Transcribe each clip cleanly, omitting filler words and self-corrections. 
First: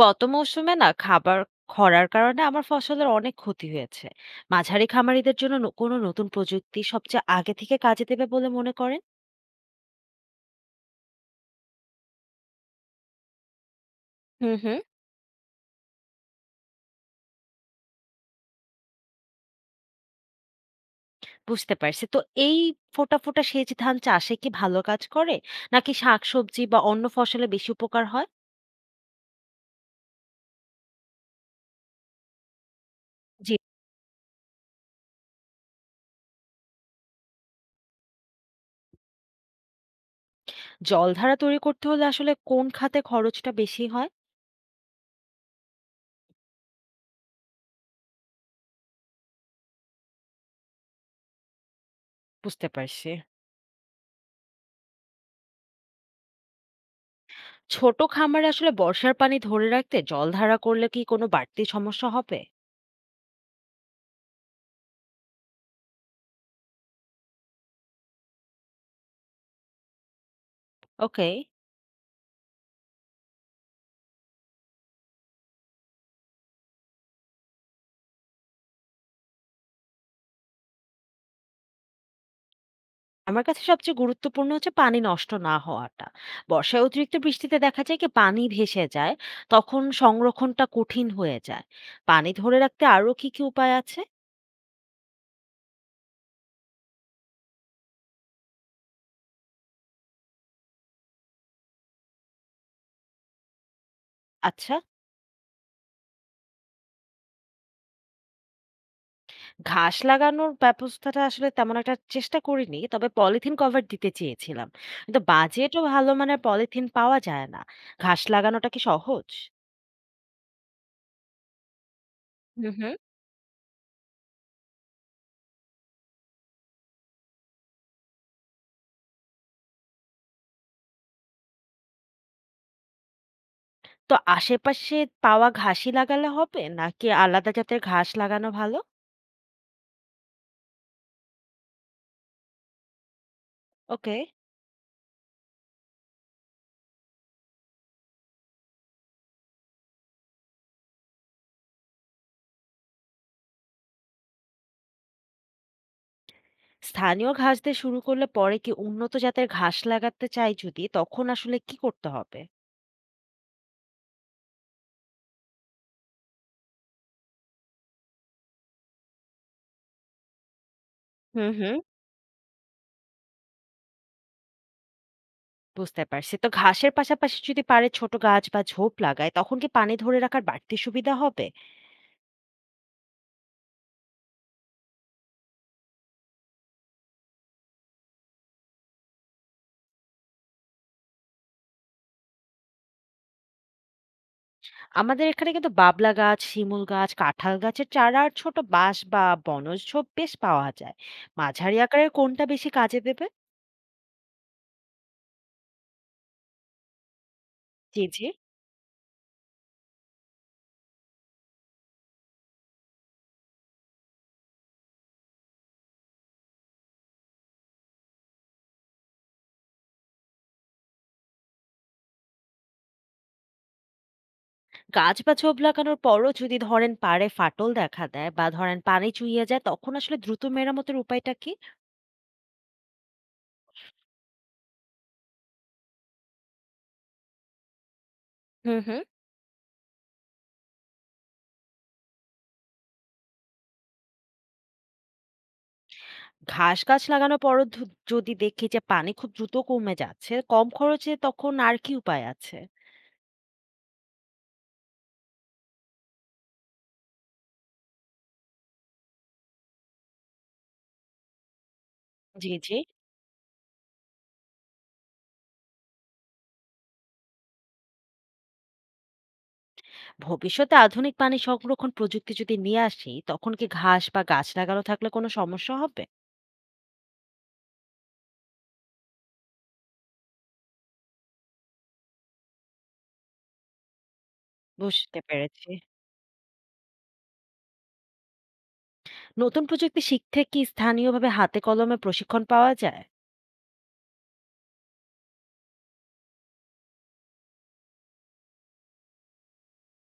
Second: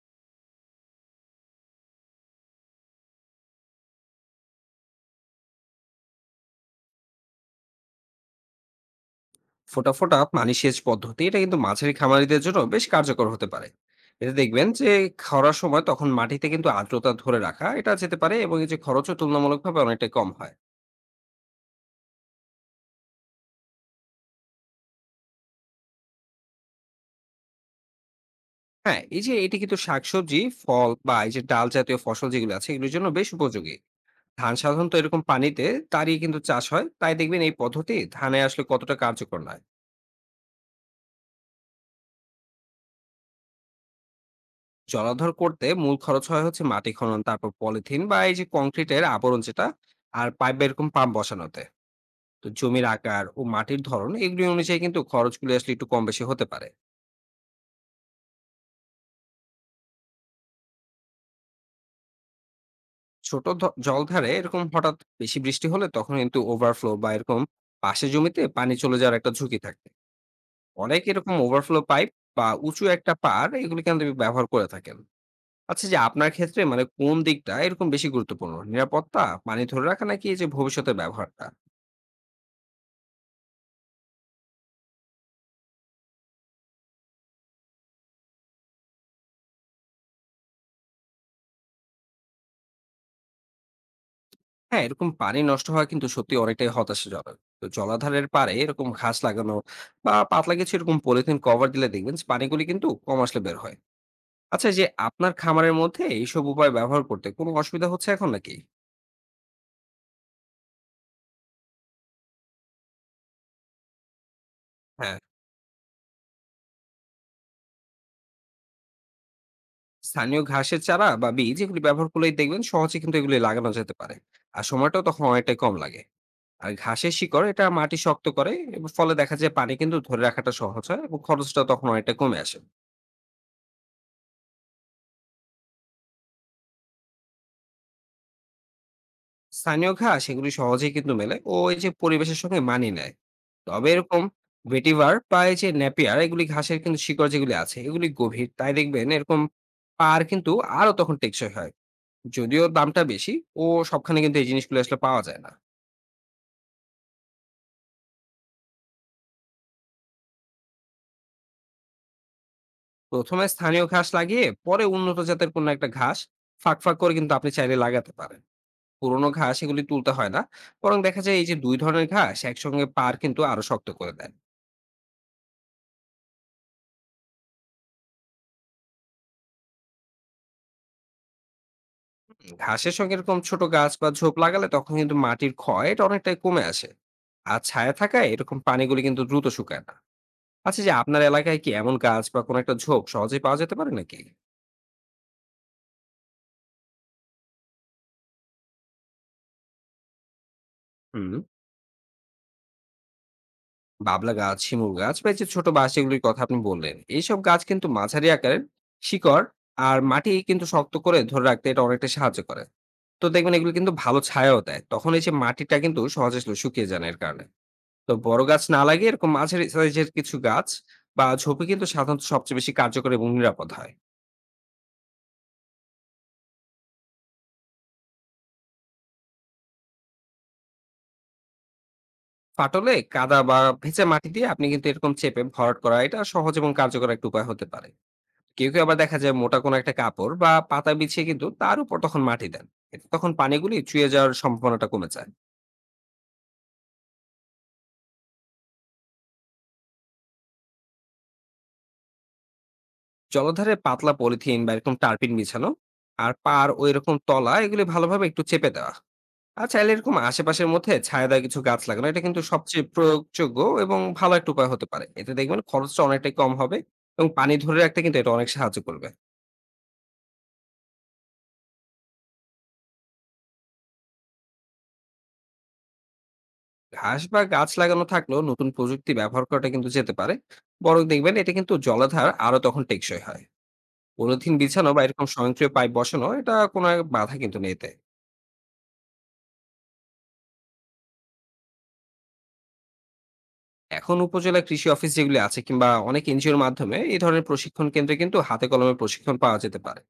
গত মৌসুমে না খাবার খরার কারণে আমার ফসলের অনেক ক্ষতি হয়েছে। মাঝারি খামারিদের জন্য কোনো নতুন প্রযুক্তি সবচেয়ে আগে থেকে কাজে দেবে বলে মনে করেন? ফোঁটা, ফোঁটা পানি সেচ পদ্ধতি এটা কিন্তু মাঝারি খামারিদের জন্য বেশ কার্যকর হতে পারে। এতে হুম দেখবেন হুম। যে খরার সময় তখন মাটিতে কিন্তু আর্দ্রতা ধরে রাখা এটা যেতে পারে এবং এই যে খরচও তুলনামূলকভাবে অনেকটা কম হয়। বুঝতে পারছি তো। এই ফোটা ফোটা সেচ ধান চাষে কি ভালো কাজ করে, নাকি শাকসবজি বা অন্য ফসলে বেশি উপকার হয়? হ্যাঁ, এই যে এটি কিন্তু শাকসবজি, ফল বা এই যে ডাল জাতীয় ফসল যেগুলো আছে এগুলোর জন্য বেশ জি। উপযোগী। ধান সাধারণত এরকম পানিতে দাঁড়িয়ে কিন্তু চাষ হয়। তাই দেখবেন এই পদ্ধতি ধানে আসলে কতটা কার্যকর নয়। জলধারা তৈরি করতে হলে আসলে কোন খাতে খরচটা বেশি হয়? জলাধর করতে মূল খরচ হয় হচ্ছে মাটি খনন, তারপর পলিথিন বা এই যে কংক্রিটের আবরণ যেটা আর পাইপ বা এরকম পাম্প বসানোতে। তো বুঝতে জমির পারছি। আকার ও মাটির ধরন এগুলি অনুযায়ী কিন্তু খরচগুলি আসলে একটু কম বেশি হতে পারে। ছোট খামারে আসলে বর্ষার পানি ধরে রাখতে জলধারা করলে কি কোনো বাড়তি সমস্যা হবে? জলধারে এরকম হঠাৎ বেশি বৃষ্টি হলে তখন কিন্তু ওভারফ্লো বা এরকম পাশে জমিতে পানি চলে যাওয়ার একটা ঝুঁকি থাকে। অনেক ওকে। এরকম ওভারফ্লো পাইপ বা উঁচু একটা পার এগুলি কিন্তু ব্যবহার করে থাকেন। আচ্ছা যে আপনার ক্ষেত্রে মানে কোন দিকটা এরকম বেশি গুরুত্বপূর্ণ, নিরাপত্তা, পানি ধরে রাখা নাকি এই যে ভবিষ্যতের ব্যবহারটা? আমার কাছে সবচেয়ে গুরুত্বপূর্ণ হচ্ছে পানি নষ্ট না হওয়াটা। বর্ষায় অতিরিক্ত বৃষ্টিতে দেখা যায় কি পানি ভেসে যায়, তখন সংরক্ষণটা কঠিন হয়ে যায়। পানি ধরে রাখতে আরো কি, কি উপায় আছে? হ্যাঁ, এরকম পানি নষ্ট হওয়া কিন্তু সত্যি অনেকটাই হতাশাজনক। তো জলাধারের পাড়ে এরকম ঘাস লাগানো বা পাতলা কিছু এরকম পলিথিন কভার দিলে দেখবেন যে পানিগুলি কিন্তু কম আসলে বের হয়। আচ্ছা আচ্ছা, এই যে আপনার খামারের মধ্যে এইসব উপায় ব্যবহার করতে কোনো অসুবিধা হচ্ছে এখন নাকি? ঘাস লাগানোর ব্যবস্থাটা আসলে তেমন একটা চেষ্টা করিনি। তবে পলিথিন কভার দিতে চেয়েছিলাম। হ্যাঁ, কিন্তু বাজেটও ভালো মানের পলিথিন পাওয়া যায় না। ঘাস লাগানোটা কি সহজ? স্থানীয় ঘাসের চারা বা বীজ এগুলি ব্যবহার করলেই দেখবেন হুম হুম। সহজে কিন্তু এগুলি লাগানো যেতে পারে। আর সময়টাও তখন অনেকটাই কম লাগে। আর ঘাসের শিকড় এটা মাটি শক্ত করে এবং ফলে দেখা যায় পানি কিন্তু ধরে রাখাটা সহজ হয় এবং খরচটা তখন অনেকটা কমে আসে। তো আশেপাশে পাওয়া ঘাসই লাগালে হবে? নাকি আলাদা জাতের ঘাস লাগানো ভালো? স্থানীয় ঘাস এগুলি সহজেই কিন্তু মেলে ও এই যে পরিবেশের সঙ্গে মানিয়ে নেয়। তবে ওকে। এরকম ভেটিভার বা এই যে ন্যাপিয়ার এগুলি ঘাসের কিন্তু শিকড় যেগুলি আছে এগুলি গভীর, তাই দেখবেন এরকম পার কিন্তু আরো তখন টেকসই হয়, যদিও দামটা বেশি ও সবখানে কিন্তু এই জিনিসগুলো আসলে পাওয়া যায় না। স্থানীয় ঘাস দিয়ে শুরু করলে পরে কি উন্নত জাতের ঘাস লাগাতে চাই, যদি তখন আসলে কি করতে হবে? প্রথমে স্থানীয় ঘাস লাগিয়ে পরে উন্নত জাতের কোনো একটা ঘাস ফাঁক ফাঁক করে কিন্তু আপনি চাইলে লাগাতে পারেন। পুরোনো ঘাস এগুলি তুলতে হয় না, বরং দেখা যায় এই হুম যে দুই হুম। ধরনের ঘাস একসঙ্গে পার কিন্তু আরো শক্ত করে দেয়। বুঝতে পারছি। তো ঘাসের পাশাপাশি যদি পারে ছোট গাছ বা ঝোপ লাগায় তখন কি পানি ধরে রাখার বাড়তি সুবিধা হবে? ঘাসের সঙ্গে এরকম ছোট গাছ বা ঝোপ লাগালে তখন কিন্তু মাটির ক্ষয় এটা অনেকটাই কমে আসে। আর ছায়া থাকায় এরকম পানিগুলি কিন্তু দ্রুত শুকায় না। আচ্ছা যে আপনার এলাকায় কি এমন গাছ বা কোনো একটা ঝোপ সহজেই পাওয়া যেতে পারে নাকি? আমাদের এখানে কিন্তু বাবলা গাছ, শিমুল গাছ, কাঁঠাল গাছের চারা আর ছোট বাঁশ বা বনজ ঝোপ বেশ পাওয়া যায়। হুম। মাঝারি আকারের কোনটা বেশি কাজে দেবে? বাবলা গাছ, শিমুল গাছ বা এই যে ছোট বাঁশ যেগুলির কথা আপনি বললেন, এইসব গাছ কিন্তু জি জি। মাঝারি আকারের শিকড় আর মাটি কিন্তু শক্ত করে ধরে রাখতে এটা অনেকটা সাহায্য করে। তো দেখবেন এগুলো কিন্তু ভালো ছায়াও দেয়, তখন এই যে মাটিটা কিন্তু সহজে শুকিয়ে যায় না এর কারণে। তো বড় গাছ না লাগিয়ে এরকম মাঝারি সাইজের কিছু গাছ বা ঝোপে কিন্তু সাধারণত সবচেয়ে বেশি কার্যকর এবং নিরাপদ হয়। গাছ বা ঝোপ লাগানোর পরও যদি ধরেন পাড়ে ফাটল দেখা দেয় বা ধরেন পানি চুইয়ে যায় তখন আসলে দ্রুত মেরামতের উপায়টা কি? ফাটলে কাদা বা ভেজা মাটি দিয়ে আপনি কিন্তু এরকম চেপে ভরাট করা এটা সহজ এবং কার্যকর একটা উপায় হতে পারে। কেউ হুম কেউ আবার হুম। দেখা যায় মোটা কোনো একটা কাপড় বা পাতা বিছিয়ে কিন্তু তার উপর তখন মাটি দেন। এতে তখন পানিগুলি চুয়ে যাওয়ার সম্ভাবনাটা কমে যায়। ঘাস গাছ লাগানোর পরও যদি দেখি যে পানি খুব দ্রুত কমে যাচ্ছে, কম খরচে তখন আর কি উপায় আছে? জলধারে পাতলা পলিথিন বা এরকম টার্পিন বিছানো আর পার ওই রকম তলা এগুলি ভালোভাবে একটু চেপে দেওয়া আর চাইলে এরকম আশেপাশের মধ্যে ছায়াদার কিছু গাছ লাগানো, এটা কিন্তু জি জি। সবচেয়ে প্রয়োগযোগ্য এবং ভালো একটা উপায় হতে পারে। এতে দেখবেন খরচটা অনেকটাই কম হবে এবং পানি ধরে রাখতে কিন্তু এটা অনেক সাহায্য করবে। ভবিষ্যতে আধুনিক পানি সংরক্ষণ প্রযুক্তি যদি নিয়ে আসি তখন কি ঘাস বা গাছ লাগানো থাকলে কোনো সমস্যা হবে? ঘাস বা গাছ লাগানো থাকলেও নতুন প্রযুক্তি ব্যবহার করাটা কিন্তু যেতে পারে। বরং দেখবেন এটা কিন্তু জলাধার আরো তখন টেকসই হয়। পলিথিন বিছানো বা বুঝতে এরকম পেরেছি। স্বয়ংক্রিয় পাইপ বসানো এটা কোনো এক বাধা কিন্তু নেই এতে। নতুন প্রযুক্তি শিখতে কি স্থানীয়ভাবে হাতে কলমে প্রশিক্ষণ পাওয়া যায়? এখন উপজেলা কৃষি অফিস যেগুলি আছে কিংবা অনেক এনজিওর মাধ্যমে এই ধরনের প্রশিক্ষণ কেন্দ্রে কিন্তু হাতে কলমে প্রশিক্ষণ পাওয়া যেতে পারে।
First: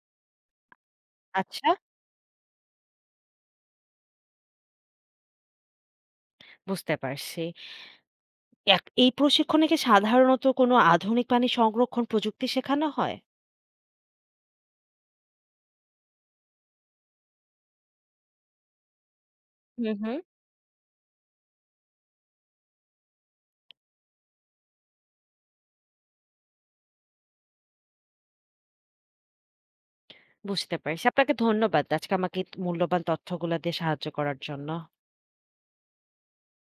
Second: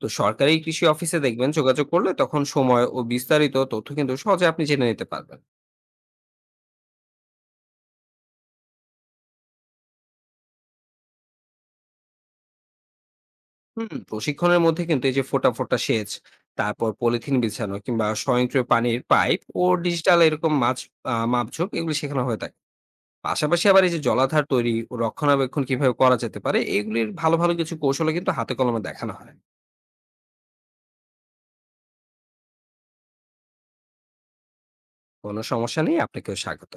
তো সরকারি কৃষি অফিসে দেখবেন আচ্ছা। যোগাযোগ করলে তখন সময় ও বিস্তারিত তথ্য কিন্তু সহজে আপনি জেনে নিতে পারবেন। বুঝতে পারছি। এই প্রশিক্ষণে কি সাধারণত কোনো আধুনিক পানি সংরক্ষণ প্রযুক্তি শেখানো হয়? হুম। প্রশিক্ষণের মধ্যে কিন্তু এই যে ফোটা ফোটা সেচ, তারপর পলিথিন বিছানো কিংবা স্বয়ংক্রিয় পানির পাইপ ও হুম হুম। ডিজিটাল এরকম মাছ, মাপঝোপ এগুলি শেখানো হয়ে থাকে। পাশাপাশি আবার এই যে জলাধার তৈরি ও রক্ষণাবেক্ষণ কিভাবে করা যেতে পারে এগুলির ভালো ভালো কিছু কৌশল কিন্তু হাতে কলমে দেখানো হয়। বুঝতে পারছি। আপনাকে ধন্যবাদ। আজকে আমাকে এই মূল্যবান তথ্যগুলা দিয়ে সাহায্য করার জন্য। কোনো সমস্যা নেই, আপনাকেও স্বাগত।